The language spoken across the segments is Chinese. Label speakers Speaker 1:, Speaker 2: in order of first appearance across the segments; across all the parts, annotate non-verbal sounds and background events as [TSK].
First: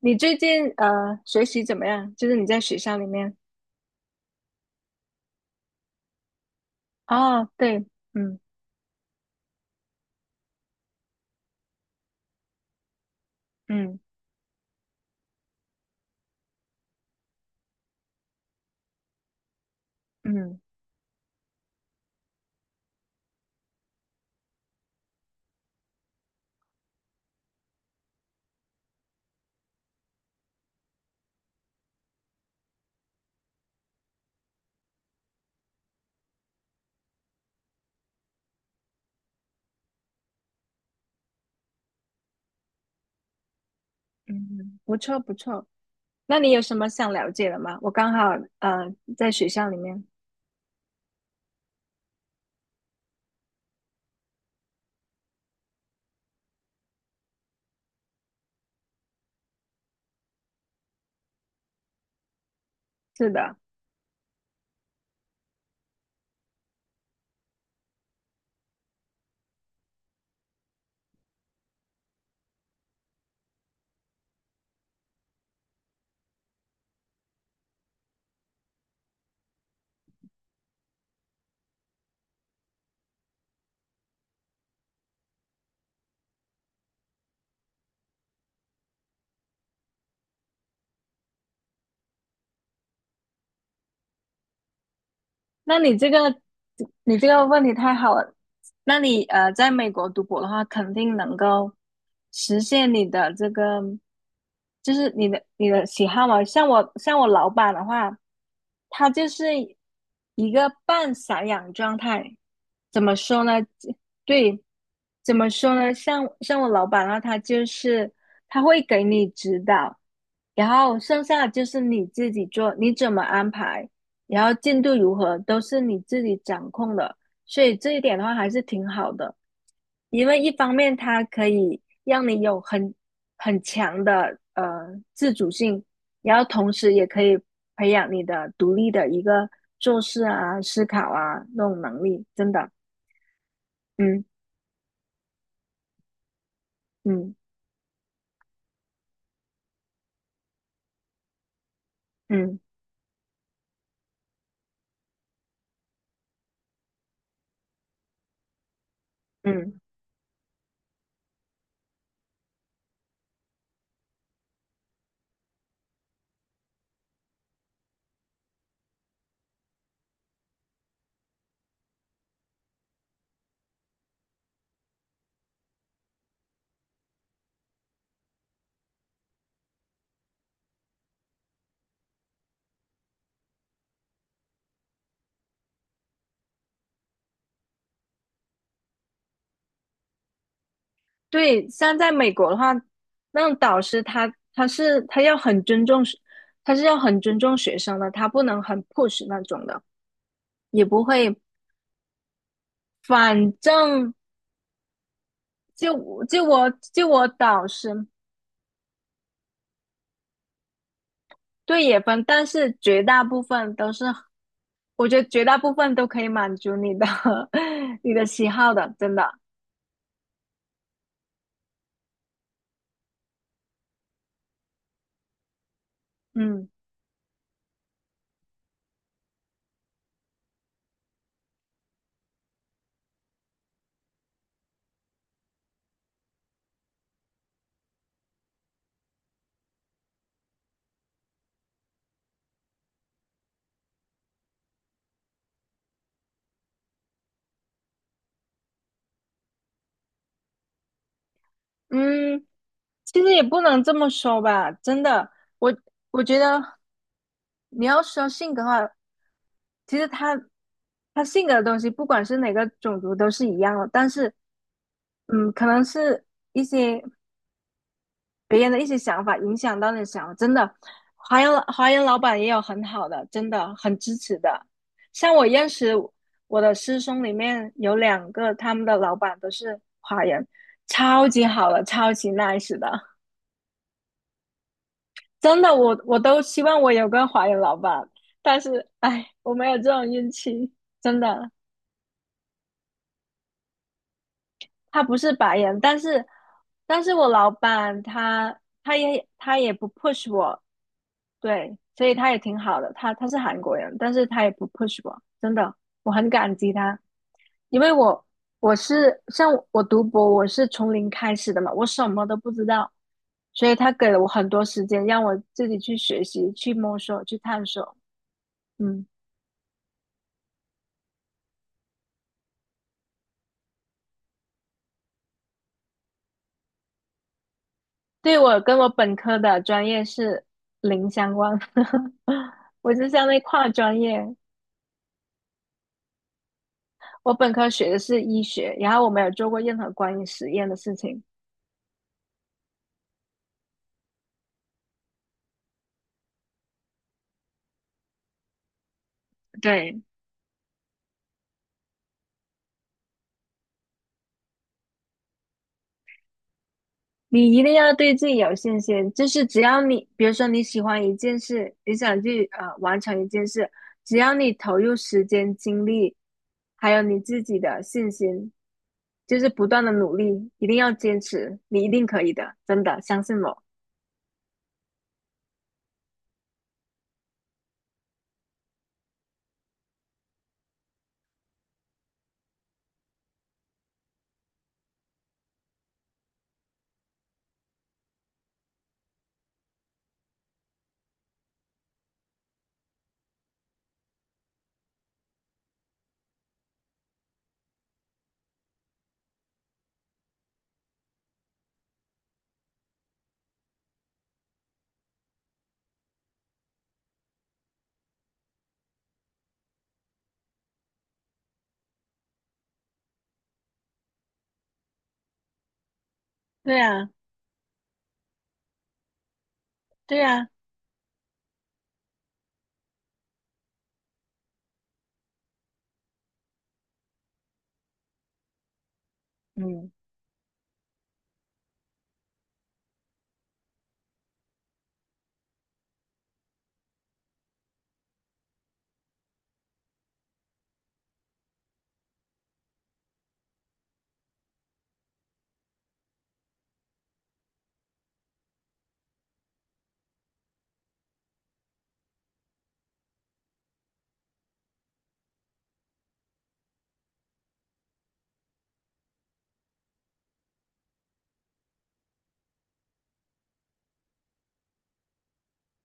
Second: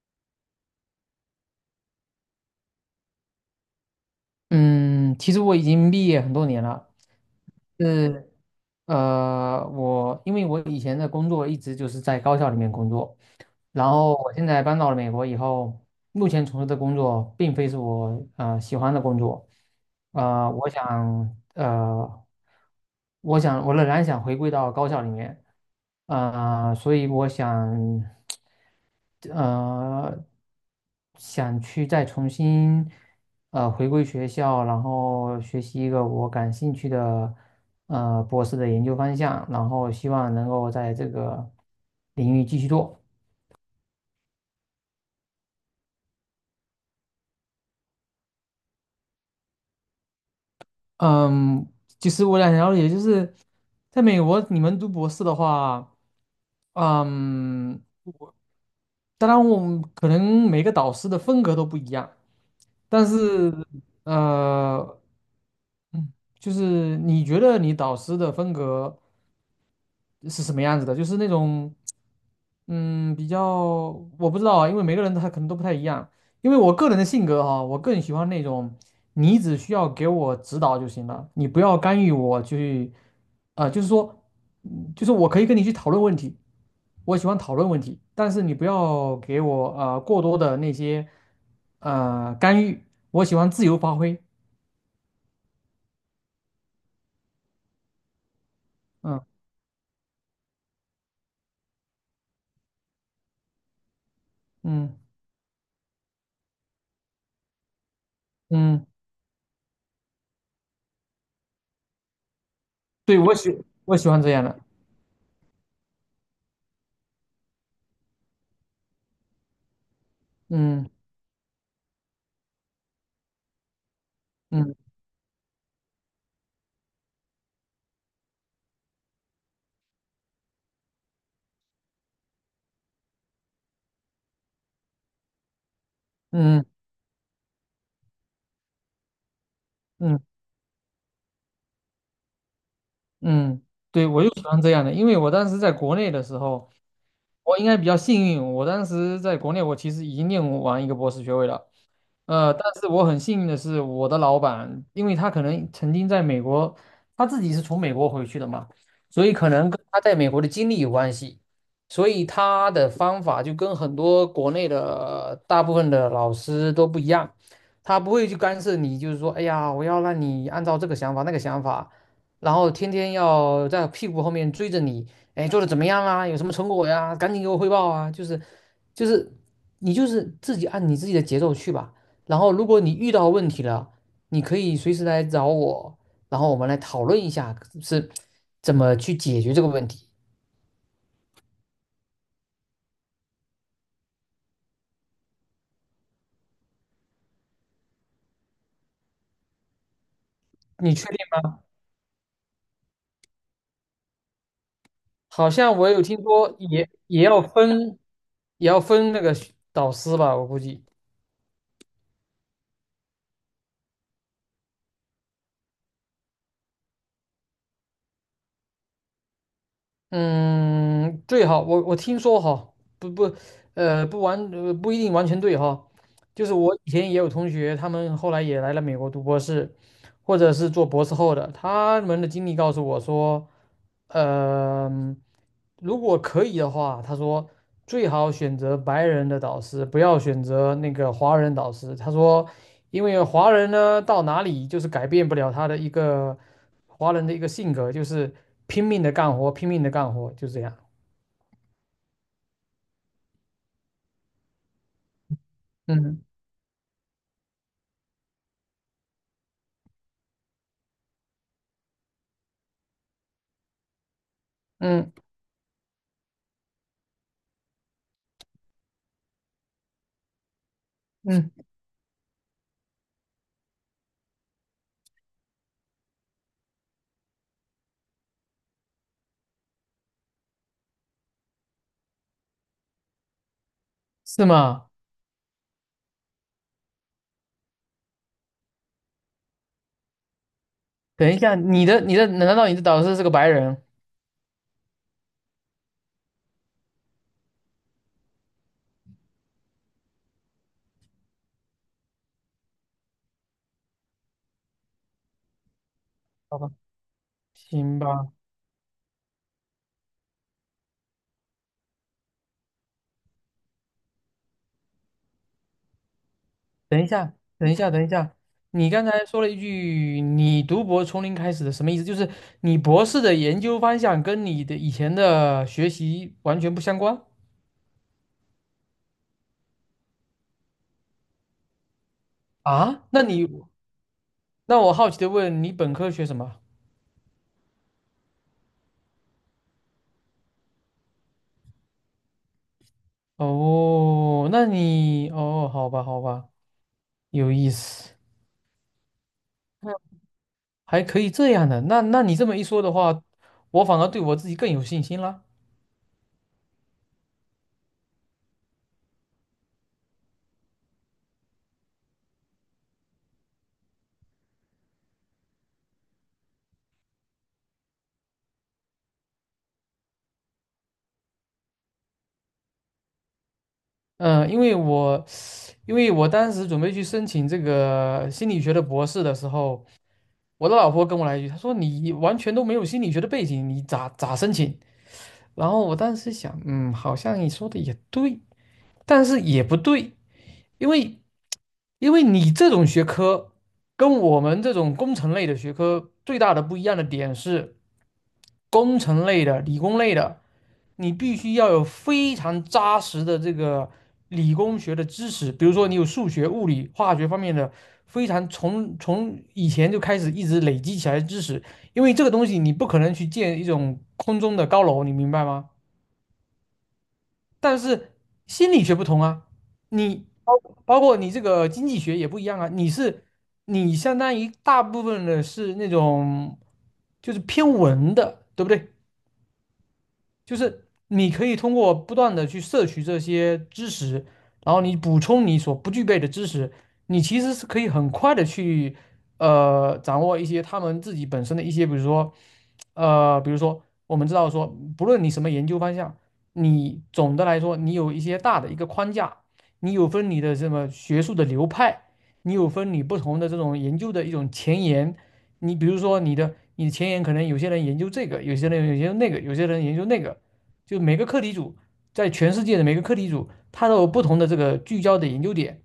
Speaker 1: 你最近学习怎么样？就是你在学校里面。
Speaker 2: 嗯，其实我已经毕业很多年了。
Speaker 1: 哦，对。
Speaker 2: 是。
Speaker 1: 嗯
Speaker 2: 因为我以前的工作一直就是在高校里面工作，然
Speaker 1: 嗯
Speaker 2: 后我现在搬到了美国以后，目前从事的工作并非是我喜欢的工作，呃，
Speaker 1: 嗯
Speaker 2: 我想呃，我想我仍然想回归到高校里面，所以我想。呃，想去再重新回归学校，然后学习一个我感兴趣的博士的研究方向，然后希望能够在这个领域继续做。
Speaker 1: 嗯，不错不错。那你有什么想了解的吗？我刚好呃在学校里面。
Speaker 2: 嗯，其实我想了解，就是在美国你们读博士的话，嗯，当然我们可能每个导师的风格都不一样。但
Speaker 1: 是
Speaker 2: 是
Speaker 1: 的。
Speaker 2: 呃，嗯，就是你觉得你导师的风格是什么样子的？就是那种，比较我不知道啊，因为每个人他可能都不太一样。因为我个人的性格哈，我更喜欢那种你只需要给我指导就行了，你不要干预我去，啊、就是说，就是我可以跟你去讨论问题，我喜欢讨论问题，但是你不要给我过多的那些干预，我喜欢自由发挥。
Speaker 1: 那你这个问题太好了。那你
Speaker 2: 嗯
Speaker 1: 在美国读博的话，肯定能够实现你的这个，就
Speaker 2: 嗯
Speaker 1: 是你的喜好嘛。像我老板的话，
Speaker 2: 嗯，
Speaker 1: 他就是一个半散养状态。怎么
Speaker 2: 对，我
Speaker 1: 说呢？
Speaker 2: 喜我喜欢这样的。
Speaker 1: 对。怎么说呢？像我老板的话，他就是他会给你指导，然
Speaker 2: 嗯
Speaker 1: 后剩下的就是你自己做，你怎么安排，然后进
Speaker 2: 嗯
Speaker 1: 度如何都是你自己掌控的，所以这一点的话还是挺好的。因为一方面它可以让你有很强的自主性，然后
Speaker 2: 嗯
Speaker 1: 同时也可以培养你的独立的一个做
Speaker 2: 嗯
Speaker 1: 事啊、思考啊那种能力，真的。
Speaker 2: 嗯，对，我
Speaker 1: 嗯
Speaker 2: 就喜欢这样的，因为我当时在国内的时候，
Speaker 1: 嗯
Speaker 2: 我应该比较幸运，我当时在国内我其实已经念完一个博士学位了，
Speaker 1: 嗯
Speaker 2: 但是我很幸运的是，我的老板，因为他可能曾经在美国，他自己是从美国回去的嘛，所以可能
Speaker 1: 嗯。
Speaker 2: 跟他在美国的经历有关系，所以他的方法就跟很多国内的大部分的老师都不一样，他不会去干涉你，就是说，哎呀，我要让你按照这个想法那个想法，然后天天要在屁股后面追着你，哎，做的怎么样啊？有什么成果呀？赶紧给我汇报啊！就是，你就是自己按你自己的节奏去吧。然后如果你遇到问题了，你可以随时来找我，然后我们来讨论一下是怎么去解决这个问题。
Speaker 1: 对，像在美国的话，那种导师他他是他要很尊重学，他是要很尊重学生的，他不能很 push 那种的，也
Speaker 2: 你
Speaker 1: 不
Speaker 2: 确定
Speaker 1: 会。
Speaker 2: 吗？
Speaker 1: 反正
Speaker 2: 好像我
Speaker 1: 就
Speaker 2: 有听
Speaker 1: 我就
Speaker 2: 说
Speaker 1: 我
Speaker 2: 也
Speaker 1: 就
Speaker 2: 也
Speaker 1: 我
Speaker 2: 要
Speaker 1: 导
Speaker 2: 分，
Speaker 1: 师。
Speaker 2: 也要分那个导师吧，我估计。
Speaker 1: 对，也分，但是绝大部分都是，我觉得绝大部分都可以满足你的 [LAUGHS] 你的喜好的，真的。
Speaker 2: 嗯，最好我听说哈，不不，呃，不完，呃不一定完全对哈。就是
Speaker 1: 嗯
Speaker 2: 我以前也有同学，他们后来也来了美国读博士，或者是做博士后的，他们的经历告诉我说。嗯，如果可以的话，他说最好选择白人的导师，不要选择那个华人导师。他说，因为华人呢到哪里就是改变不了他的一个华人的一个性格，就是拼命的干活，拼命的干活，就这样。
Speaker 1: 嗯，其实也不能这么说吧，真的。我
Speaker 2: 嗯
Speaker 1: 我觉得你要说性格的话，其实他性格的东西，不管是哪个种族都是一样的。但是，
Speaker 2: 嗯
Speaker 1: 可能是一些。别人的一些想法影响到你的想法，真的。华
Speaker 2: 嗯，
Speaker 1: 人华人老板也有很好的，真的很支持的。像我认识我的师兄里面有2个，他们的老板都是华人，超级好的，超级 nice 的，
Speaker 2: 是吗？
Speaker 1: 真的。我都希望我有个华人老板，但是哎，我没有这种运气，真
Speaker 2: 等一
Speaker 1: 的。
Speaker 2: 下，你的你的难道你的导师是个白人？
Speaker 1: 他不是白人，但是我老板他也不 push 我。对，所以他也挺好的。他是韩国人，但是他也不 push 我，真的，我很感
Speaker 2: 好吧，
Speaker 1: 激他。因为
Speaker 2: 行
Speaker 1: 我
Speaker 2: 吧。
Speaker 1: 我是像我读博，我是从零开始的嘛，我什么都不知道，所以他给了我很多时间，让我自己去学习、去摸
Speaker 2: 等一
Speaker 1: 索、
Speaker 2: 下，
Speaker 1: 去探
Speaker 2: 等一下，
Speaker 1: 索。
Speaker 2: 等一下，你刚
Speaker 1: 嗯。
Speaker 2: 才说了一句“你读博从零开始”的，什么意思？就是你博士的研究方向跟你的以前的学习完全不相关
Speaker 1: 对，我跟我本科的专业是零相关，[LAUGHS] 我
Speaker 2: 啊？
Speaker 1: 就相当于跨专业。
Speaker 2: 那我好奇的问，你本科学什么？
Speaker 1: 我本科学的是医学，然后我没有做过任何关于实验的事情。
Speaker 2: 哦，哦，好吧，好吧，有意思，嗯
Speaker 1: 对，
Speaker 2: 还可以这样的。那你这么一说的话，我反而对我自己更有信心了。
Speaker 1: 你一定要对自己有信心，就是只要你，比如说你喜欢一件事，你想去完成一件事，只要你投入时间、精力，还有你自己的信心，就是不断的努力，一定要坚持，你一定可以的，真的，相信我。
Speaker 2: 嗯，因为我当时准备去申请这个心理学的博士的时候。我的老婆跟我来一句，她说你完全都没有心理学的背景，你咋申请？然后我当时想，好像你说的也对，但是也不对，因为因为你这种学科跟我们这种工程类的学科最大的不一样的点是，工程类的、理工类的。你必须要有非常扎实的这个理工学的知识，比如说你有数学、物理、化学方面的非常从以前就开始一直累积起来的知识，因为这个东西你不可能去建一种空中的高楼，你明白吗？
Speaker 1: 对啊，
Speaker 2: 但是心理学不同啊，
Speaker 1: 对
Speaker 2: 你
Speaker 1: 啊。
Speaker 2: 包括你这个经济学也不一样啊，你相当于大部分的是那种就是偏文的，对不对？
Speaker 1: 嗯。
Speaker 2: 就是你可以通过不断的去摄取这些知识，然后你补充你所不具备的知识，你其实是可以很快的去掌握一些他们自己本身的一些，比如说我们知道说，不论你什么研究方向，你总的来说你有一些大的一个框架，你有分你的什么学术的流派，你有分你不同的这种研究的一种前沿。你比如说你的前沿可能有些人研究这个，有些人研究那个，有些人研究那个，就每个课题组在全世界的每个课题组，它都有不同的这个聚焦的研究点。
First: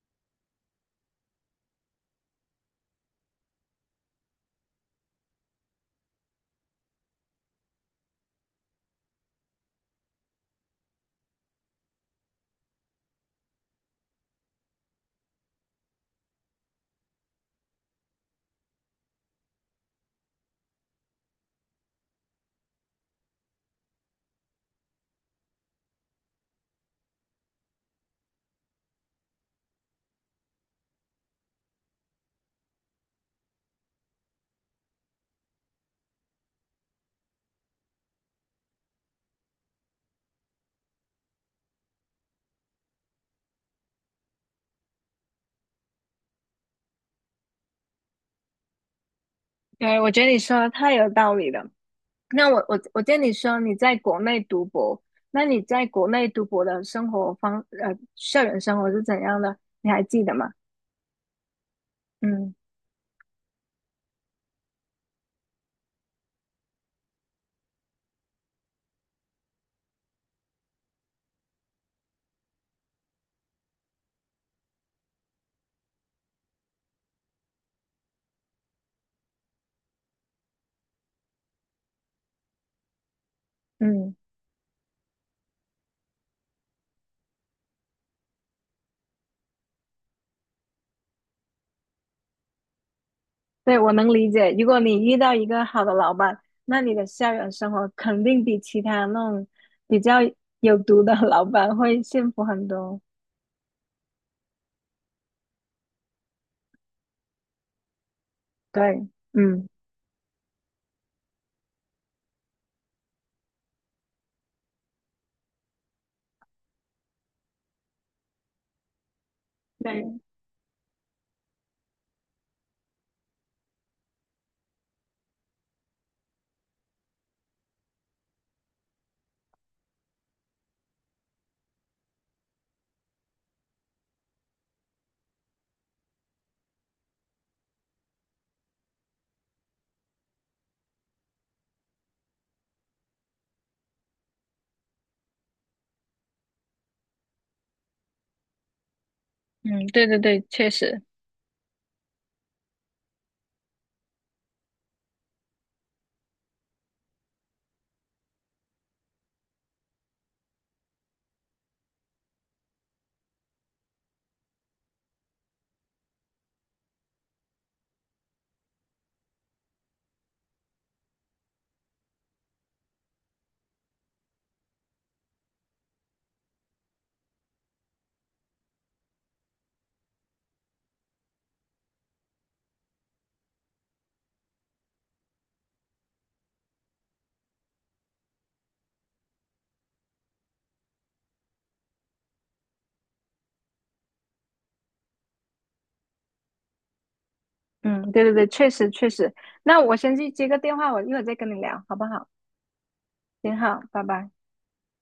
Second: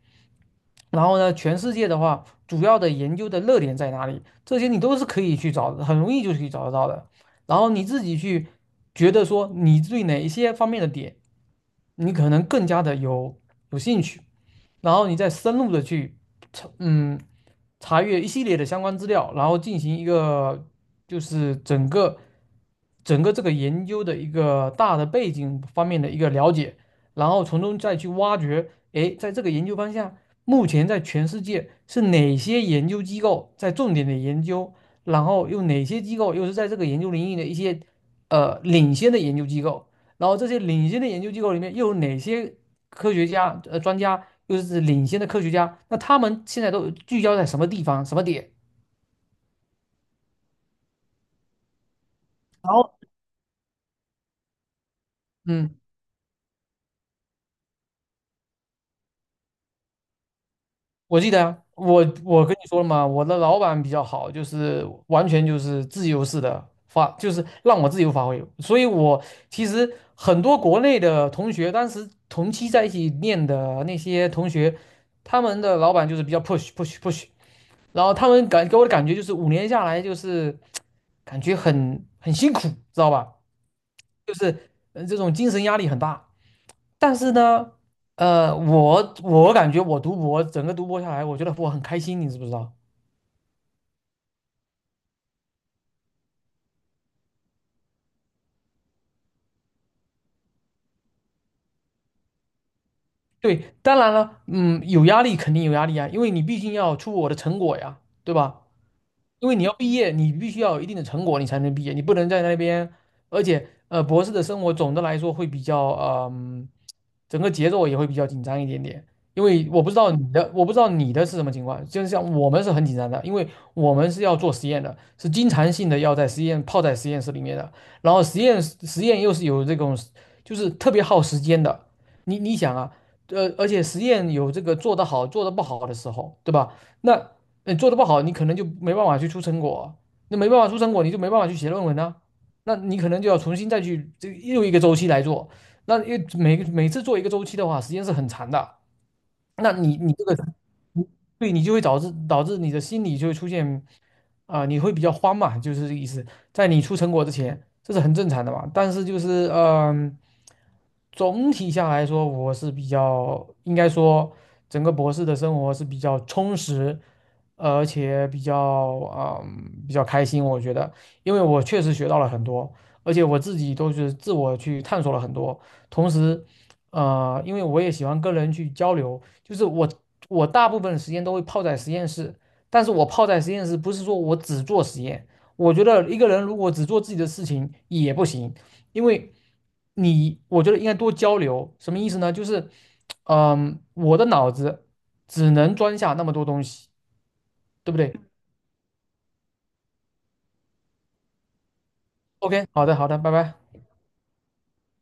Speaker 2: 然后呢，全世界的话，主要的研究的热点在哪里？这些你都是可以去找的，很容易就可以找得到的。然后你自己去觉得说，你对哪一些方面的点，你可能更加的有兴趣，然后你再深入的去，嗯，查阅一系列的相关资料，然后进行一个就是整个这个研究的一个大的背景方面的一个了解，然后从中再去挖掘，诶，在这个研究方向，目前在全世界是哪些研究机构在重点的研究，然后又哪些机构又是在这个研究领域的一些领先的研究机构，然后这些领先的研究机构里面又有哪些科学家专家，又是领先的科学家，那他们现在都聚焦在什么地方、什么点？
Speaker 1: 对，我觉得你说的太有道理了。那我
Speaker 2: 然
Speaker 1: 我
Speaker 2: 后
Speaker 1: 我见你说你在国内读博，那你
Speaker 2: 嗯，
Speaker 1: 在国内读博的生活方呃校园生活是怎样的？你还记得吗？
Speaker 2: 我记得啊我跟
Speaker 1: 嗯
Speaker 2: 你说了嘛，我的老板比较好，就是完全就是自由式的发，就是让我自由发挥。所以我其实很多国内的同学，当时同期在一起念的那些同学，他们的老板就是比较 push push push，然后他们给我的感觉就是5年下来就是 [TSK] 感觉很辛苦，知道吧？
Speaker 1: 嗯。
Speaker 2: 就是这种精神压力很大。但是呢，我感觉我读博整个读博下来，我觉得我很开心，你知不知道？
Speaker 1: 对，我能理解。如果你遇到一个好的老板，那你的校园生活肯定比其他那种比较有毒的老板会幸福很多。
Speaker 2: 对，当然了，有压力肯定有压力啊，因为你毕竟要出我的成果呀，对吧？
Speaker 1: 对。
Speaker 2: 因为你
Speaker 1: 嗯。
Speaker 2: 要毕业，你必须要有一定的成果，你才能毕业，你不能在那边。而且，博士的生活总的来说会比较，嗯、整个节奏也会比较紧张一点点。因为
Speaker 1: 对。
Speaker 2: 我不知道你的是什么情况，就像我们是很紧张的，因为我们是要做实验的，是经常性的要在实验泡在实验室里面的，然后实验又是有这种，就是特别耗时间的。你想啊，而且实验有这个做得好做得不好的时候，对吧？那。你做的不好，你可能就没办法去出成果，那没办法出成果，你就没办法去写论文啊，那你可能就要重新再去这又一个周期来做，那因为每次做一个周期的话，时间是很长的。那
Speaker 1: 嗯。
Speaker 2: 你
Speaker 1: 对
Speaker 2: 你
Speaker 1: 对
Speaker 2: 这个，
Speaker 1: 对，确实。
Speaker 2: 你对你就会导致你的心理就会出现啊、你会比较慌嘛，就是这个意思。在你出成果之前，这是很正常的嘛。但是就是总体下来说，我是比较应该说整个博士的生活是比较充实。而且比较开心，我觉得，因为我确实学到了很多，而且我自己都是自我去探索了很多。同时，因为我也喜欢跟人去交流，就是我大部分时间都会泡在实验室，但是我泡在实验室不是说我只做实验，我觉得一个人如果只做自己的事情也不行，因为我觉得应该多交流，什么意思呢？就是我的脑子只能装下那么多东西。对不
Speaker 1: 嗯。
Speaker 2: 对
Speaker 1: 对对对，确实确实。那我先去接个电话，我一会儿再跟你聊，好不好？
Speaker 2: ？OK，好的，好的，拜拜。
Speaker 1: 挺好，拜拜。